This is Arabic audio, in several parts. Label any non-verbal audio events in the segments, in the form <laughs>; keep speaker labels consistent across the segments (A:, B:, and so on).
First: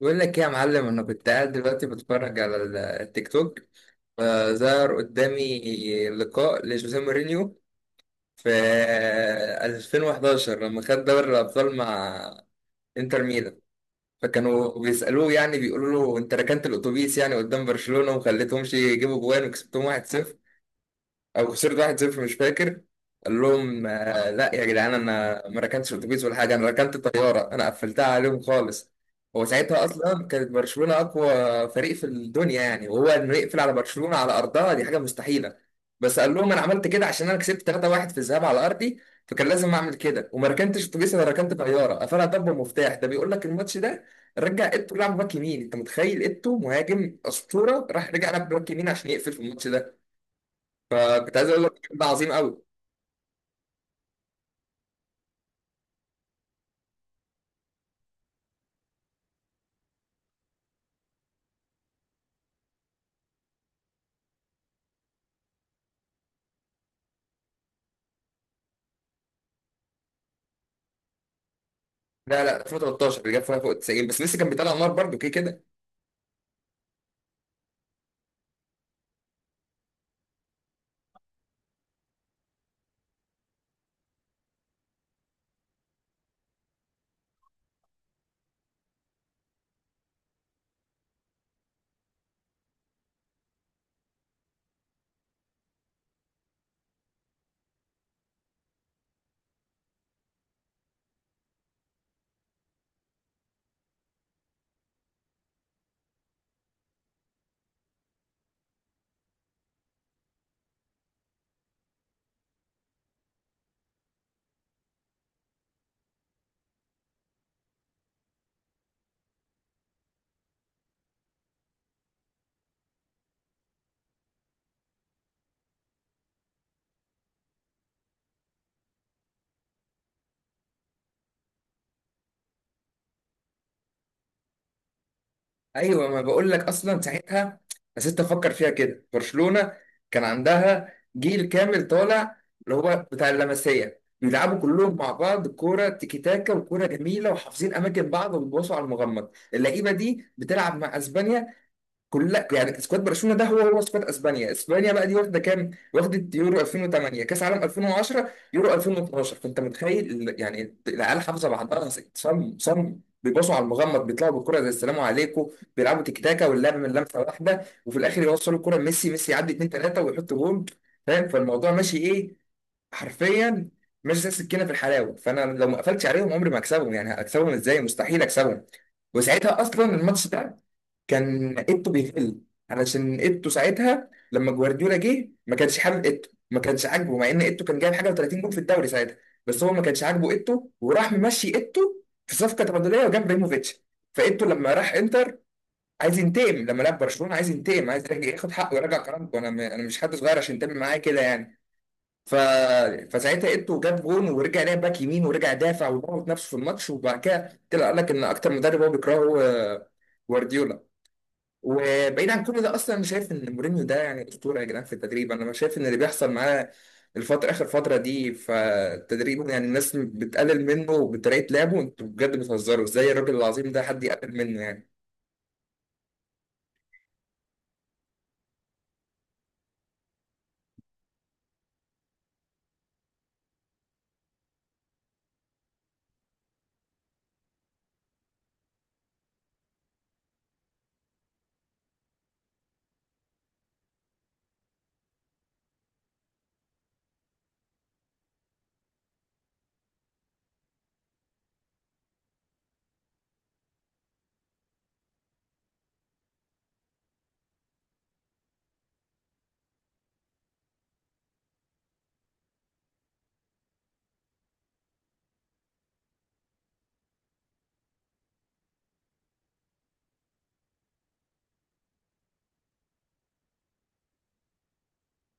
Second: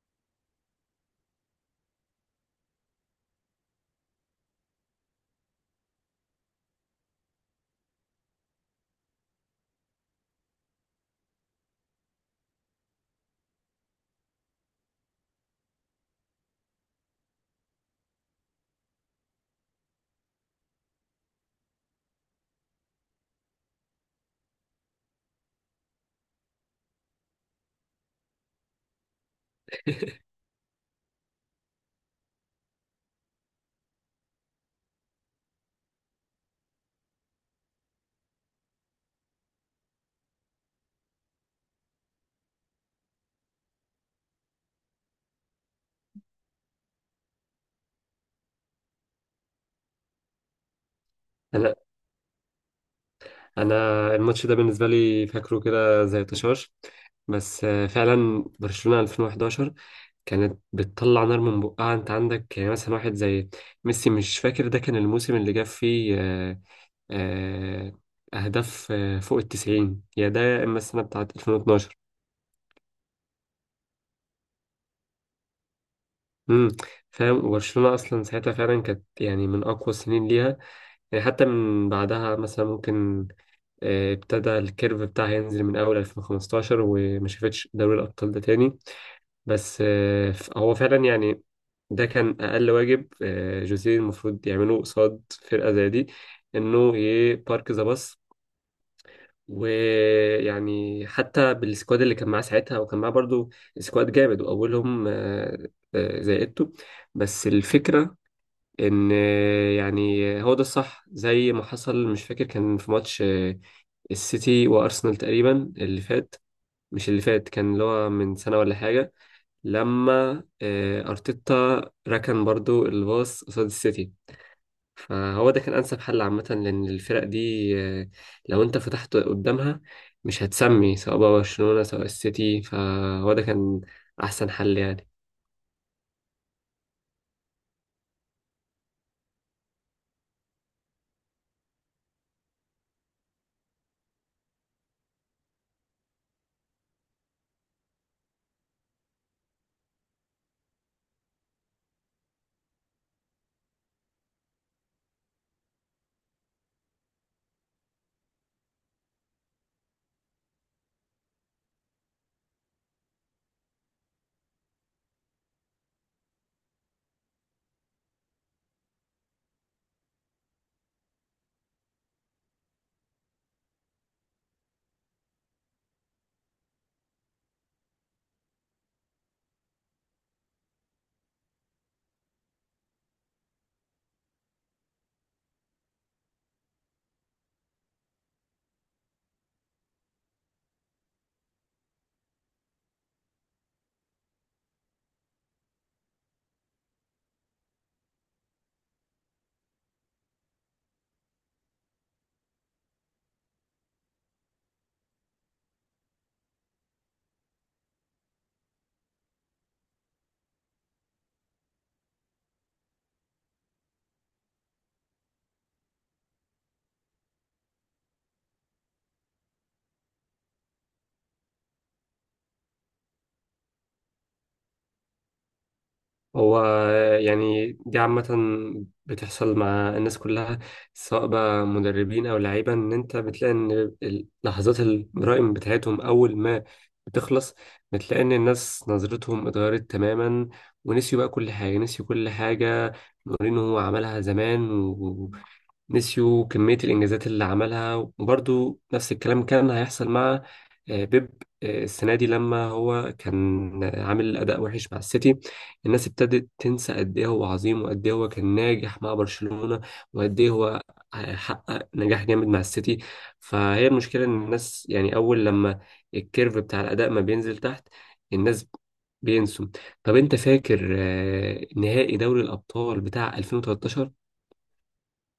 A: بقول لك ايه يا معلم، انا كنت قاعد دلوقتي بتفرج على التيك توك، فظهر قدامي لقاء لجوزيه مورينيو في 2011 لما خد دوري الابطال مع انتر ميلان. فكانوا بيسالوه، يعني بيقولوا له انت ركنت الاتوبيس يعني قدام برشلونه وخليتهمش يجيبوا جوان وكسبتهم 1-0 او خسرت 1-0، مش فاكر. قال لهم آه، لا يا جدعان، انا ما ركنتش اتوبيس ولا حاجه، انا ركنت طياره، انا قفلتها عليهم خالص. هو ساعتها اصلا كانت برشلونه اقوى فريق في الدنيا يعني، وهو انه يقفل على برشلونه على ارضها دي حاجه مستحيله. بس قال لهم انا عملت كده عشان انا كسبت 3-1 في الذهاب على ارضي، فكان لازم اعمل كده، وما ركنتش اتوبيس، انا ركنت طياره قفلها ضربه مفتاح. ده بيقول لك الماتش ده رجع ايتو لعب باك يمين. انت متخيل ايتو مهاجم اسطوره راح رجع لعب باك يمين عشان يقفل في الماتش ده. كنت عايز اقول لك
B: انا
A: الراجل ده عظيم قوي.
B: انا الماتش ده بالنسبه لي فاكره كده زي طشاش. بس فعلا برشلونه 2011 كانت بتطلع نار من بقها. انت عندك يعني مثلا واحد زي ميسي، مش فاكر ده كان الموسم اللي جاب فيه آه، اهداف فوق التسعين، يا ده يا اما السنه بتاعت 2012.
A: لا لا، 2013 اللي جاب فيها فوق 90، بس لسه كان بيطلع نار برضه كده كده.
B: امم فاهم. وبرشلونه اصلا ساعتها فعلا كانت يعني من اقوى السنين ليها، يعني حتى من بعدها مثلا ممكن ابتدى الكيرف بتاعها ينزل من أول 2015 وما شافتش دوري الأبطال ده تاني. بس هو فعلا يعني ده كان أقل واجب جوزيه المفروض يعمله قصاد فرقة زي دي، إنه يبارك ذا باص. ويعني حتى بالسكواد اللي كان معاه ساعتها، وكان معاه برضو سكواد جامد، وأولهم زي إيتو. بس الفكرة إن يعني هو ده الصح زي ما حصل. مش فاكر، كان في ماتش السيتي وارسنال تقريبا اللي فات، مش اللي فات، كان اللي هو من سنه ولا حاجه، لما ارتيتا ركن برضو الباص قصاد السيتي. فهو ده كان انسب حل عامه، لان الفرق دي آه، لو انت فتحت قدامها مش هتسمي، سواء بقى برشلونه سواء السيتي، فهو ده كان احسن حل يعني.
A: ايوه، ما بقول لك اصلا ساعتها. بس انت فكر فيها كده، برشلونه كان عندها جيل كامل طالع اللي هو بتاع اللمسيه، بيلعبوا كلهم مع بعض كوره تيكي تاكا وكوره جميله وحافظين اماكن بعض وبيباصوا على المغمض. اللعيبه دي بتلعب مع اسبانيا كلها، يعني سكواد برشلونه ده هو هو سكواد اسبانيا. اسبانيا بقى دي واخده كام؟ واخده يورو 2008، كاس عالم 2010، يورو 2012. فانت متخيل يعني العيال حافظه بعضها صم صم، بيبصوا على المغمض بيطلعوا بالكره زي السلام عليكم. بيلعبوا تيك تاكا واللعب من لمسه واحده، وفي الاخر يوصلوا الكره ميسي، ميسي يعدي 2 3 ويحط جول. فاهم؟ فالموضوع ماشي ايه؟ حرفيا ماشي زي السكينه في الحلاوه. فانا لو ما قفلتش عليهم عمري ما هكسبهم، يعني هكسبهم ازاي؟ مستحيل اكسبهم. وساعتها اصلا الماتش ده كان ايتو بيتقل، علشان ايتو ساعتها لما جوارديولا جه ما كانش حابب ايتو، ما كانش عاجبه، مع ان ايتو كان جايب حاجه و30 جول في الدوري ساعتها. بس هو ما كانش عاجبه ايتو، وراح ممشي ايتو في صفقه تبادليه وجاب ابراهيموفيتش. فايتو لما راح انتر عايز ينتقم، لما لعب برشلونه عايز ينتقم، عايز يرجع ياخد حقه ويرجع كرامته. انا مش حد صغير عشان ينتقم معايا كده يعني. ف... فساعتها ايتو جاب جون ورجع لعب باك يمين ورجع دافع وضغط نفسه في الماتش. وبعد كده طلع قال لك ان اكتر مدرب هو بيكرهه هو جوارديولا. وبعيد عن كل ده، اصلا انا شايف ان مورينيو ده يعني اسطوره يا جدعان في التدريب. انا شايف ان اللي بيحصل معاه الفتره اخر فتره دي فالتدريب، يعني الناس بتقلل منه بطريقه لعبه. انتوا بجد بتهزروا ازاي؟ الراجل العظيم ده حد يقلل منه يعني؟
B: هو يعني دي عامة بتحصل مع الناس كلها، سواء بقى مدربين أو لعيبة، إن أنت بتلاقي إن لحظات الجرائم بتاعتهم أول ما بتخلص بتلاقي إن الناس نظرتهم اتغيرت تماما، ونسيوا بقى كل حاجة، نسيوا كل حاجة. مورينو عملها زمان، ونسيوا كمية الإنجازات اللي عملها. وبرضو نفس الكلام كان هيحصل مع بيب السنة دي لما هو كان عامل أداء وحش مع السيتي. الناس ابتدت تنسى قد إيه هو عظيم، وقد إيه هو كان ناجح مع برشلونة، وقد إيه هو حقق نجاح جامد مع السيتي. فهي المشكلة إن الناس، يعني أول لما الكيرف بتاع الأداء ما بينزل تحت، الناس بينسوا. طب أنت فاكر نهائي دوري الأبطال بتاع 2013،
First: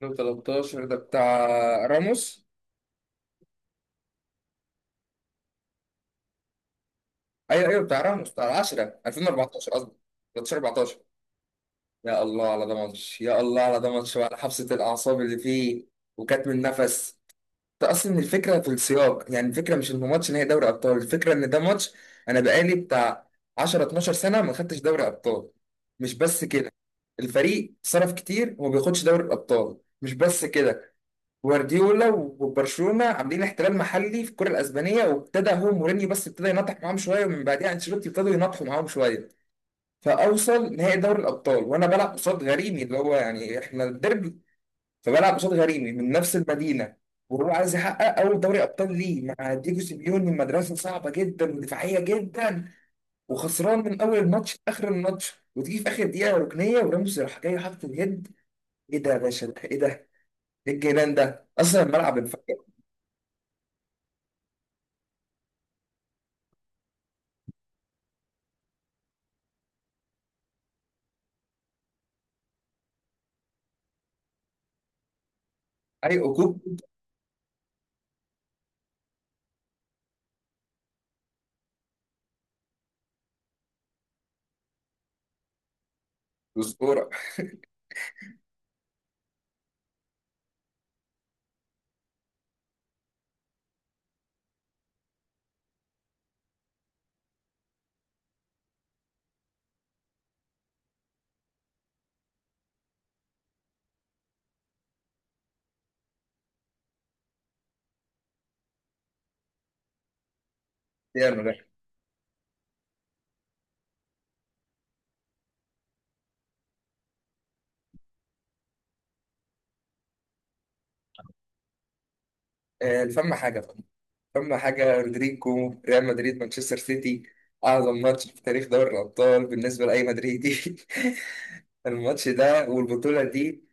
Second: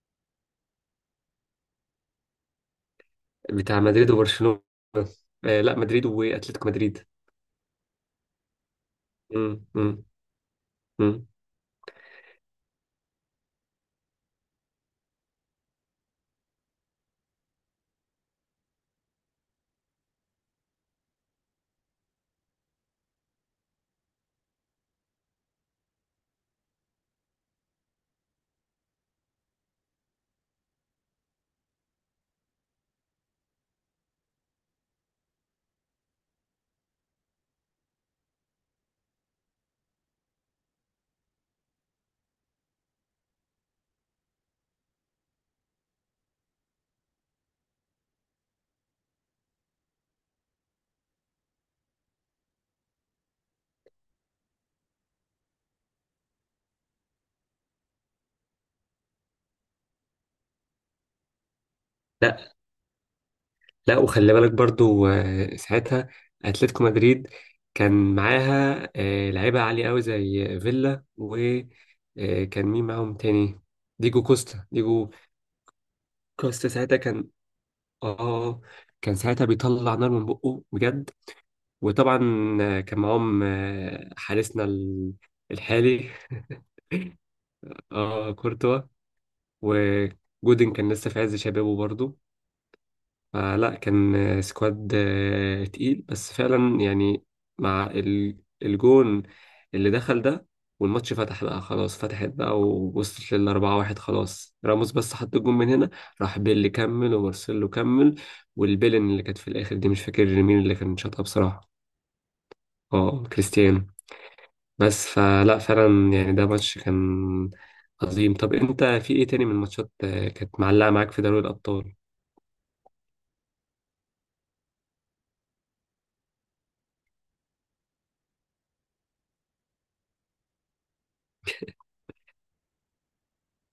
A: 2013 ده بتاع راموس.
B: بتاع مدريد وبرشلونة؟ لا، مدريد وأتلتيكو مدريد.
A: ايوه ايوه، بتاع راموس، بتاع 10
B: مم،
A: 2014 قصدي،
B: مم،
A: 13 14.
B: مم.
A: يا الله على ده ماتش، يا الله على ده ماتش، وعلى حبسه الاعصاب اللي فيه وكاتم النفس. ده اصلا الفكره في السياق، يعني الفكره مش ان ماتش نهائي دوري ابطال، الفكره ان ده ماتش انا بقالي بتاع 10 12 سنه ما خدتش دوري ابطال. مش بس كده، الفريق صرف كتير وما بياخدش دوري الابطال. مش بس كده، جوارديولا وبرشلونه عاملين احتلال محلي في الكره الاسبانيه، وابتدى هو مورينيو بس ابتدى ينطح معاهم شويه، ومن بعدها انشيلوتي ابتدوا ينطحوا معاهم شويه. فاوصل نهائي دوري الابطال وانا بلعب قصاد غريمي اللي هو يعني احنا الديربي. فبلعب قصاد غريمي من نفس المدينه، وهو عايز يحقق اول دوري ابطال ليه مع ديجو سيميوني، مدرسه صعبه جدا ودفاعيه جدا. وخسران من اول الماتش لاخر الماتش، وتيجي في اخر دقيقه ركنيه وراموس راح جاي حاطط اليد. ايه ده يا باشا؟ ده ايه ده؟ ايه الجنان ده؟ اصلا الملعب
B: لا،
A: انفجر.
B: لا. وخلي بالك برضو ساعتها اتلتيكو مدريد كان معاها لعيبه عاليه قوي زي فيلا، وكان مين معاهم تاني؟ ديجو
A: اي عقوق
B: كوستا ساعتها كان، اه، كان ساعتها بيطلع نار من بقه بجد. وطبعا كان معاهم حارسنا الحالي،
A: وزقوره.
B: اه، كورتوا. وجودن كان لسه في عز شبابه برضو، فلا كان سكواد تقيل. بس فعلا يعني مع الجون اللي دخل ده، والماتش فتح بقى، خلاص فتحت بقى، ووصلت للأربعة واحد. خلاص راموس بس حط الجون من هنا، راح بيل كمل ومارسيلو كمل. والبيلن اللي كانت في الآخر دي مش فاكر مين اللي كان شاطها
A: يلا ده.
B: بصراحة. اه، كريستيانو. بس فلا فعلا يعني ده ماتش كان عظيم. طب انت في ايه تاني من الماتشات كانت معلقة معاك في دوري الأبطال؟
A: آه، فما حاجه بقى. فما حاجه رودريجو ريال مدريد مانشستر سيتي، اعظم ماتش في تاريخ دوري الابطال بالنسبه لاي مدريدي. <laughs> الماتش ده والبطوله دي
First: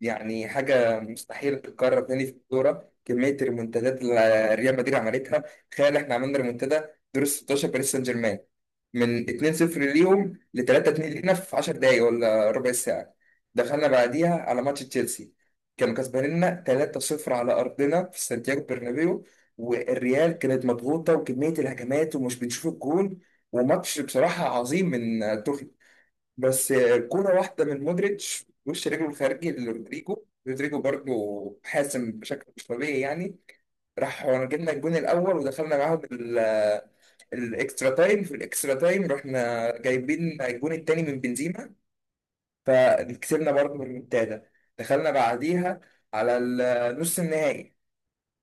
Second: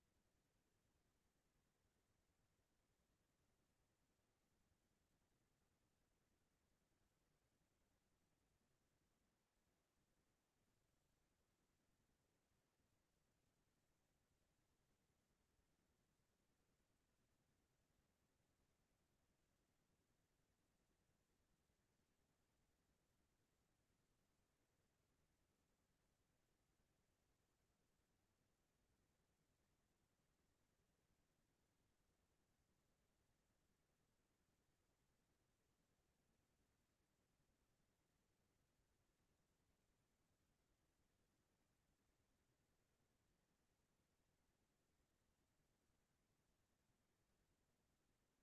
A: يعني حاجة مستحيل تتكرر تاني في الكورة. كمية الريمونتادات اللي ريال مدريد عملتها، تخيل احنا عملنا ريمونتادا دور ال 16 باريس سان جيرمان من 2-0 ليهم ل 3-2 لينا في 10 دقايق ولا ربع ساعة. دخلنا بعديها على ماتش تشيلسي، كانوا كسبانيننا 3-0 على أرضنا في سانتياغو برنابيو، والريال كانت مضغوطة وكمية الهجمات ومش بنشوف الجون. وماتش بصراحة عظيم من توخيل. بس كورة واحدة من مودريتش وش رجله الخارجي لرودريجو، رودريجو برضه حاسم بشكل مش طبيعي يعني. راح جبنا الجون الأول، ودخلنا معاهم الإكسترا تايم. في الإكسترا تايم رحنا جايبين الجون التاني من بنزيما، فكسبنا برضه بالريمونتادا. دخلنا بعديها على النص النهائي.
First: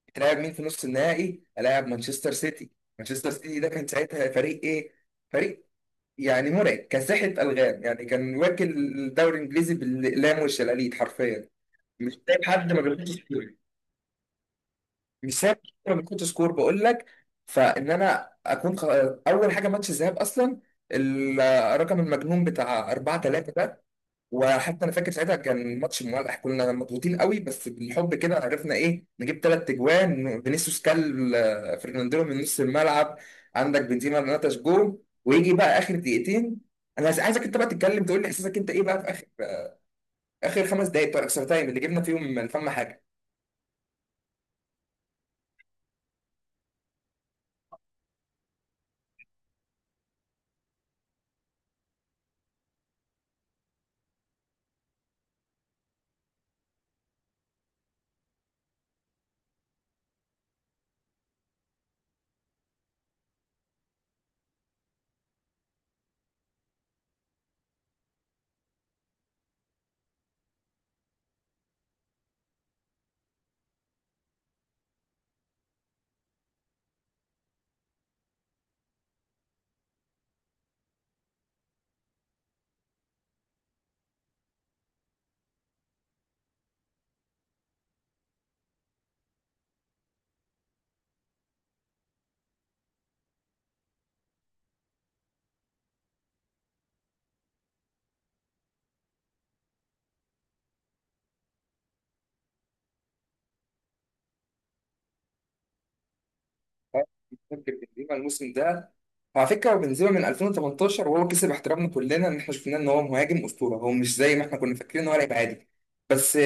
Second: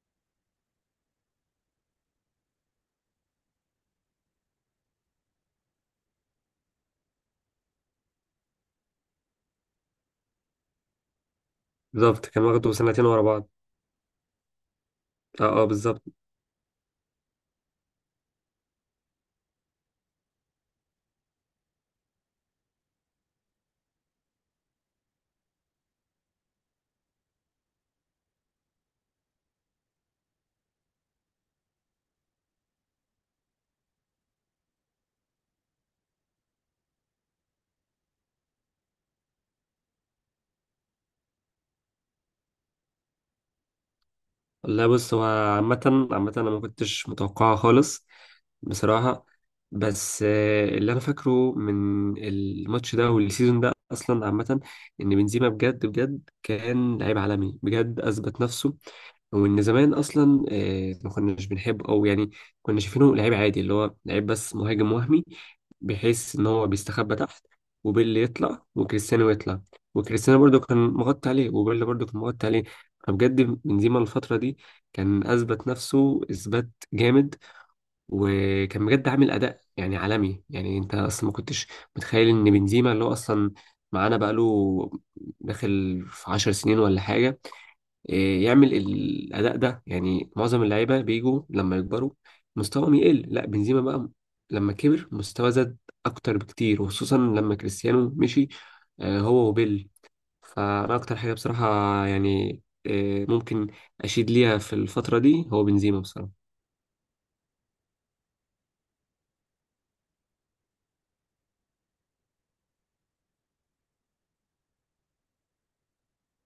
A: هتلاعب مين في نص النهائي؟ هلاعب مانشستر سيتي. مانشستر سيتي ده كان ساعتها فريق إيه؟ فريق يعني مرعب، كان ساحة ألغام، يعني كان واكل الدوري الإنجليزي بالأقلام والشلاليت حرفيا. مش
B: بالظبط، كان
A: سايب
B: واخده
A: حد ما
B: سنتين
A: بيحطش
B: ورا بعض.
A: سكور، مش
B: اه،
A: سايب
B: اه،
A: حد ما
B: بالظبط.
A: بيحطش سكور، بقول لك. فإن أنا أكون أول حاجة ماتش الذهاب أصلا الرقم المجنون بتاع 4 3. وحتى انا فاكر ساعتها كان ماتش مولع، كنا مضغوطين قوي، بس بالحب كده عرفنا ايه نجيب ثلاث تجوان. فينيسيوس كل فرناندينو من نص الملعب. عندك بنزيما نتش جول. ويجي بقى اخر دقيقتين، انا عايزك انت بقى تتكلم تقول لي احساسك انت ايه بقى في اخر اخر خمس دقائق بتوع الاكسترا تايم اللي جبنا فيهم من فم حاجه.
B: لا، بص، هو عامة عامة أنا ما كنتش متوقعها خالص بصراحة. بس اللي أنا فاكره من الماتش ده والسيزون ده أصلا عامة، إن بنزيما بجد بجد كان لعيب عالمي بجد، أثبت نفسه. وإن زمان أصلا ما كناش بنحبه، أو يعني كنا شايفينه لعيب عادي، اللي هو لعيب بس مهاجم وهمي، بحيث إن هو بيستخبى تحت وبيل يطلع وكريستيانو يطلع. وكريستيانو برضو كان مغطي عليه، وبيل برضو كان مغطي عليه. فبجد بنزيما الفترة دي كان أثبت نفسه إثبات جامد، وكان بجد عامل اداء يعني عالمي. يعني انت اصلا ما كنتش متخيل ان بنزيما، اللي هو اصلا معانا بقاله داخل في عشر سنين ولا حاجه، إيه، يعمل الاداء ده. يعني معظم اللعيبه بيجوا لما يكبروا مستواهم يقل. لا، بنزيما بقى لما كبر مستوى زاد اكتر بكتير، وخصوصا لما كريستيانو مشي هو وبيل. فانا اكتر حاجه بصراحه يعني ممكن اشيد ليها في الفتره دي هو بنزيما بصراحه.
A: آه، فاكر بنزيما الموسم ده، وعلى فكره بنزيما من 2018 وهو كسب احترامنا كلنا ان احنا شفناه ان هو مهاجم اسطوره، هو مش زي ما احنا كنا فاكرين ان هو لعيب عادي. بس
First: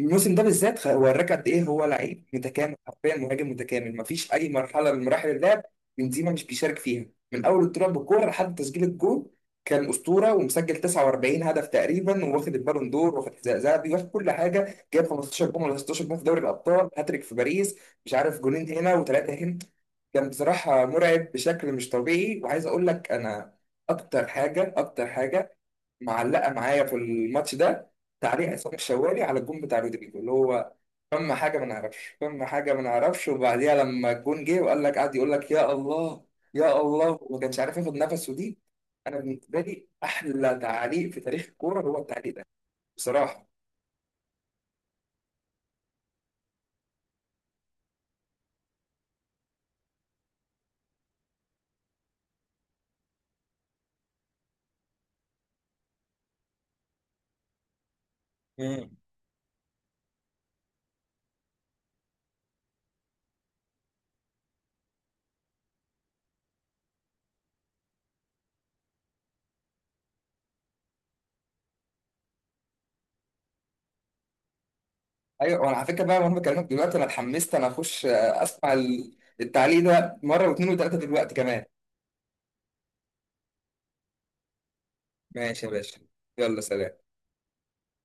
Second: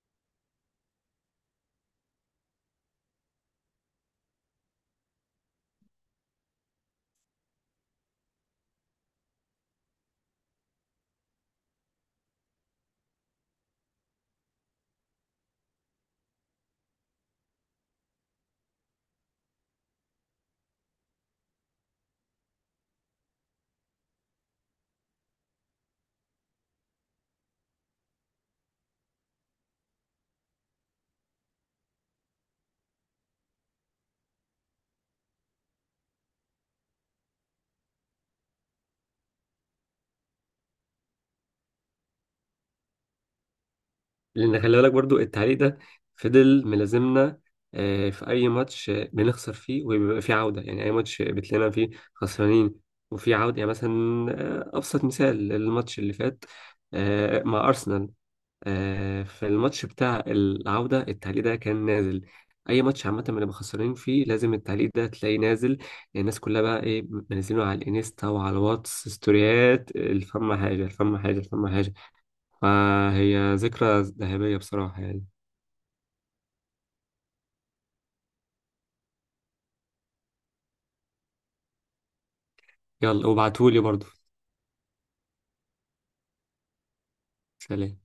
A: الموسم ده بالذات وراك قد ايه هو لعيب متكامل، حرفيا مهاجم متكامل مفيش اي مرحله من مراحل اللعب بنزيما مش بيشارك فيها، من اول الطلوع بالكوره لحد تسجيل الجول. كان اسطوره، ومسجل 49 هدف تقريبا، وواخد البالون دور، واخد حذاء ذهبي، واخد كل حاجه، جايب 15 جون ولا 16 جون في دوري الابطال، هاتريك في باريس، مش عارف جولين هنا وثلاثه هنا. كان بصراحه مرعب بشكل مش طبيعي. وعايز اقول لك انا اكتر حاجه، اكتر حاجه معلقه معايا في الماتش ده، تعليق عصام الشوالي على الجون بتاع رودريجو اللي هو فما حاجه ما نعرفش، فما حاجه ما نعرفش. وبعديها لما الجون جه وقال لك قعد يقول لك يا الله، يا الله، وما كانش عارف ياخد نفسه دي. انا بالنسبه لي احلى تعليق في تاريخ الكوره هو التعليق ده بصراحه.
B: لان خلي بالك برضو التعليق ده فضل ملازمنا في اي ماتش بنخسر فيه وبيبقى فيه عوده، يعني اي ماتش بتلاقينا فيه خسرانين وفي عوده. يعني مثلا ابسط مثال الماتش اللي فات مع ارسنال،
A: مم.
B: في الماتش بتاع العوده، التعليق ده كان نازل. اي ماتش عامه بنبقى خسرانين فيه لازم التعليق ده تلاقيه نازل. الناس كلها بقى ايه منزلينه على الانستا وعلى الواتس ستوريات، الفم حاجه، الفم حاجه، الفم حاجه. فهي ذكرى ذهبية بصراحة يعني.
A: ايوه، وانا على فكره بقى وانا بكلمك دلوقتي انا اتحمست، انا اخش اسمع التعليق ده مره واثنين وثلاثه دلوقتي كمان.
B: يلا وابعتهولي برضو.
A: ماشي يا باشا، يلا سلام.
B: سلام.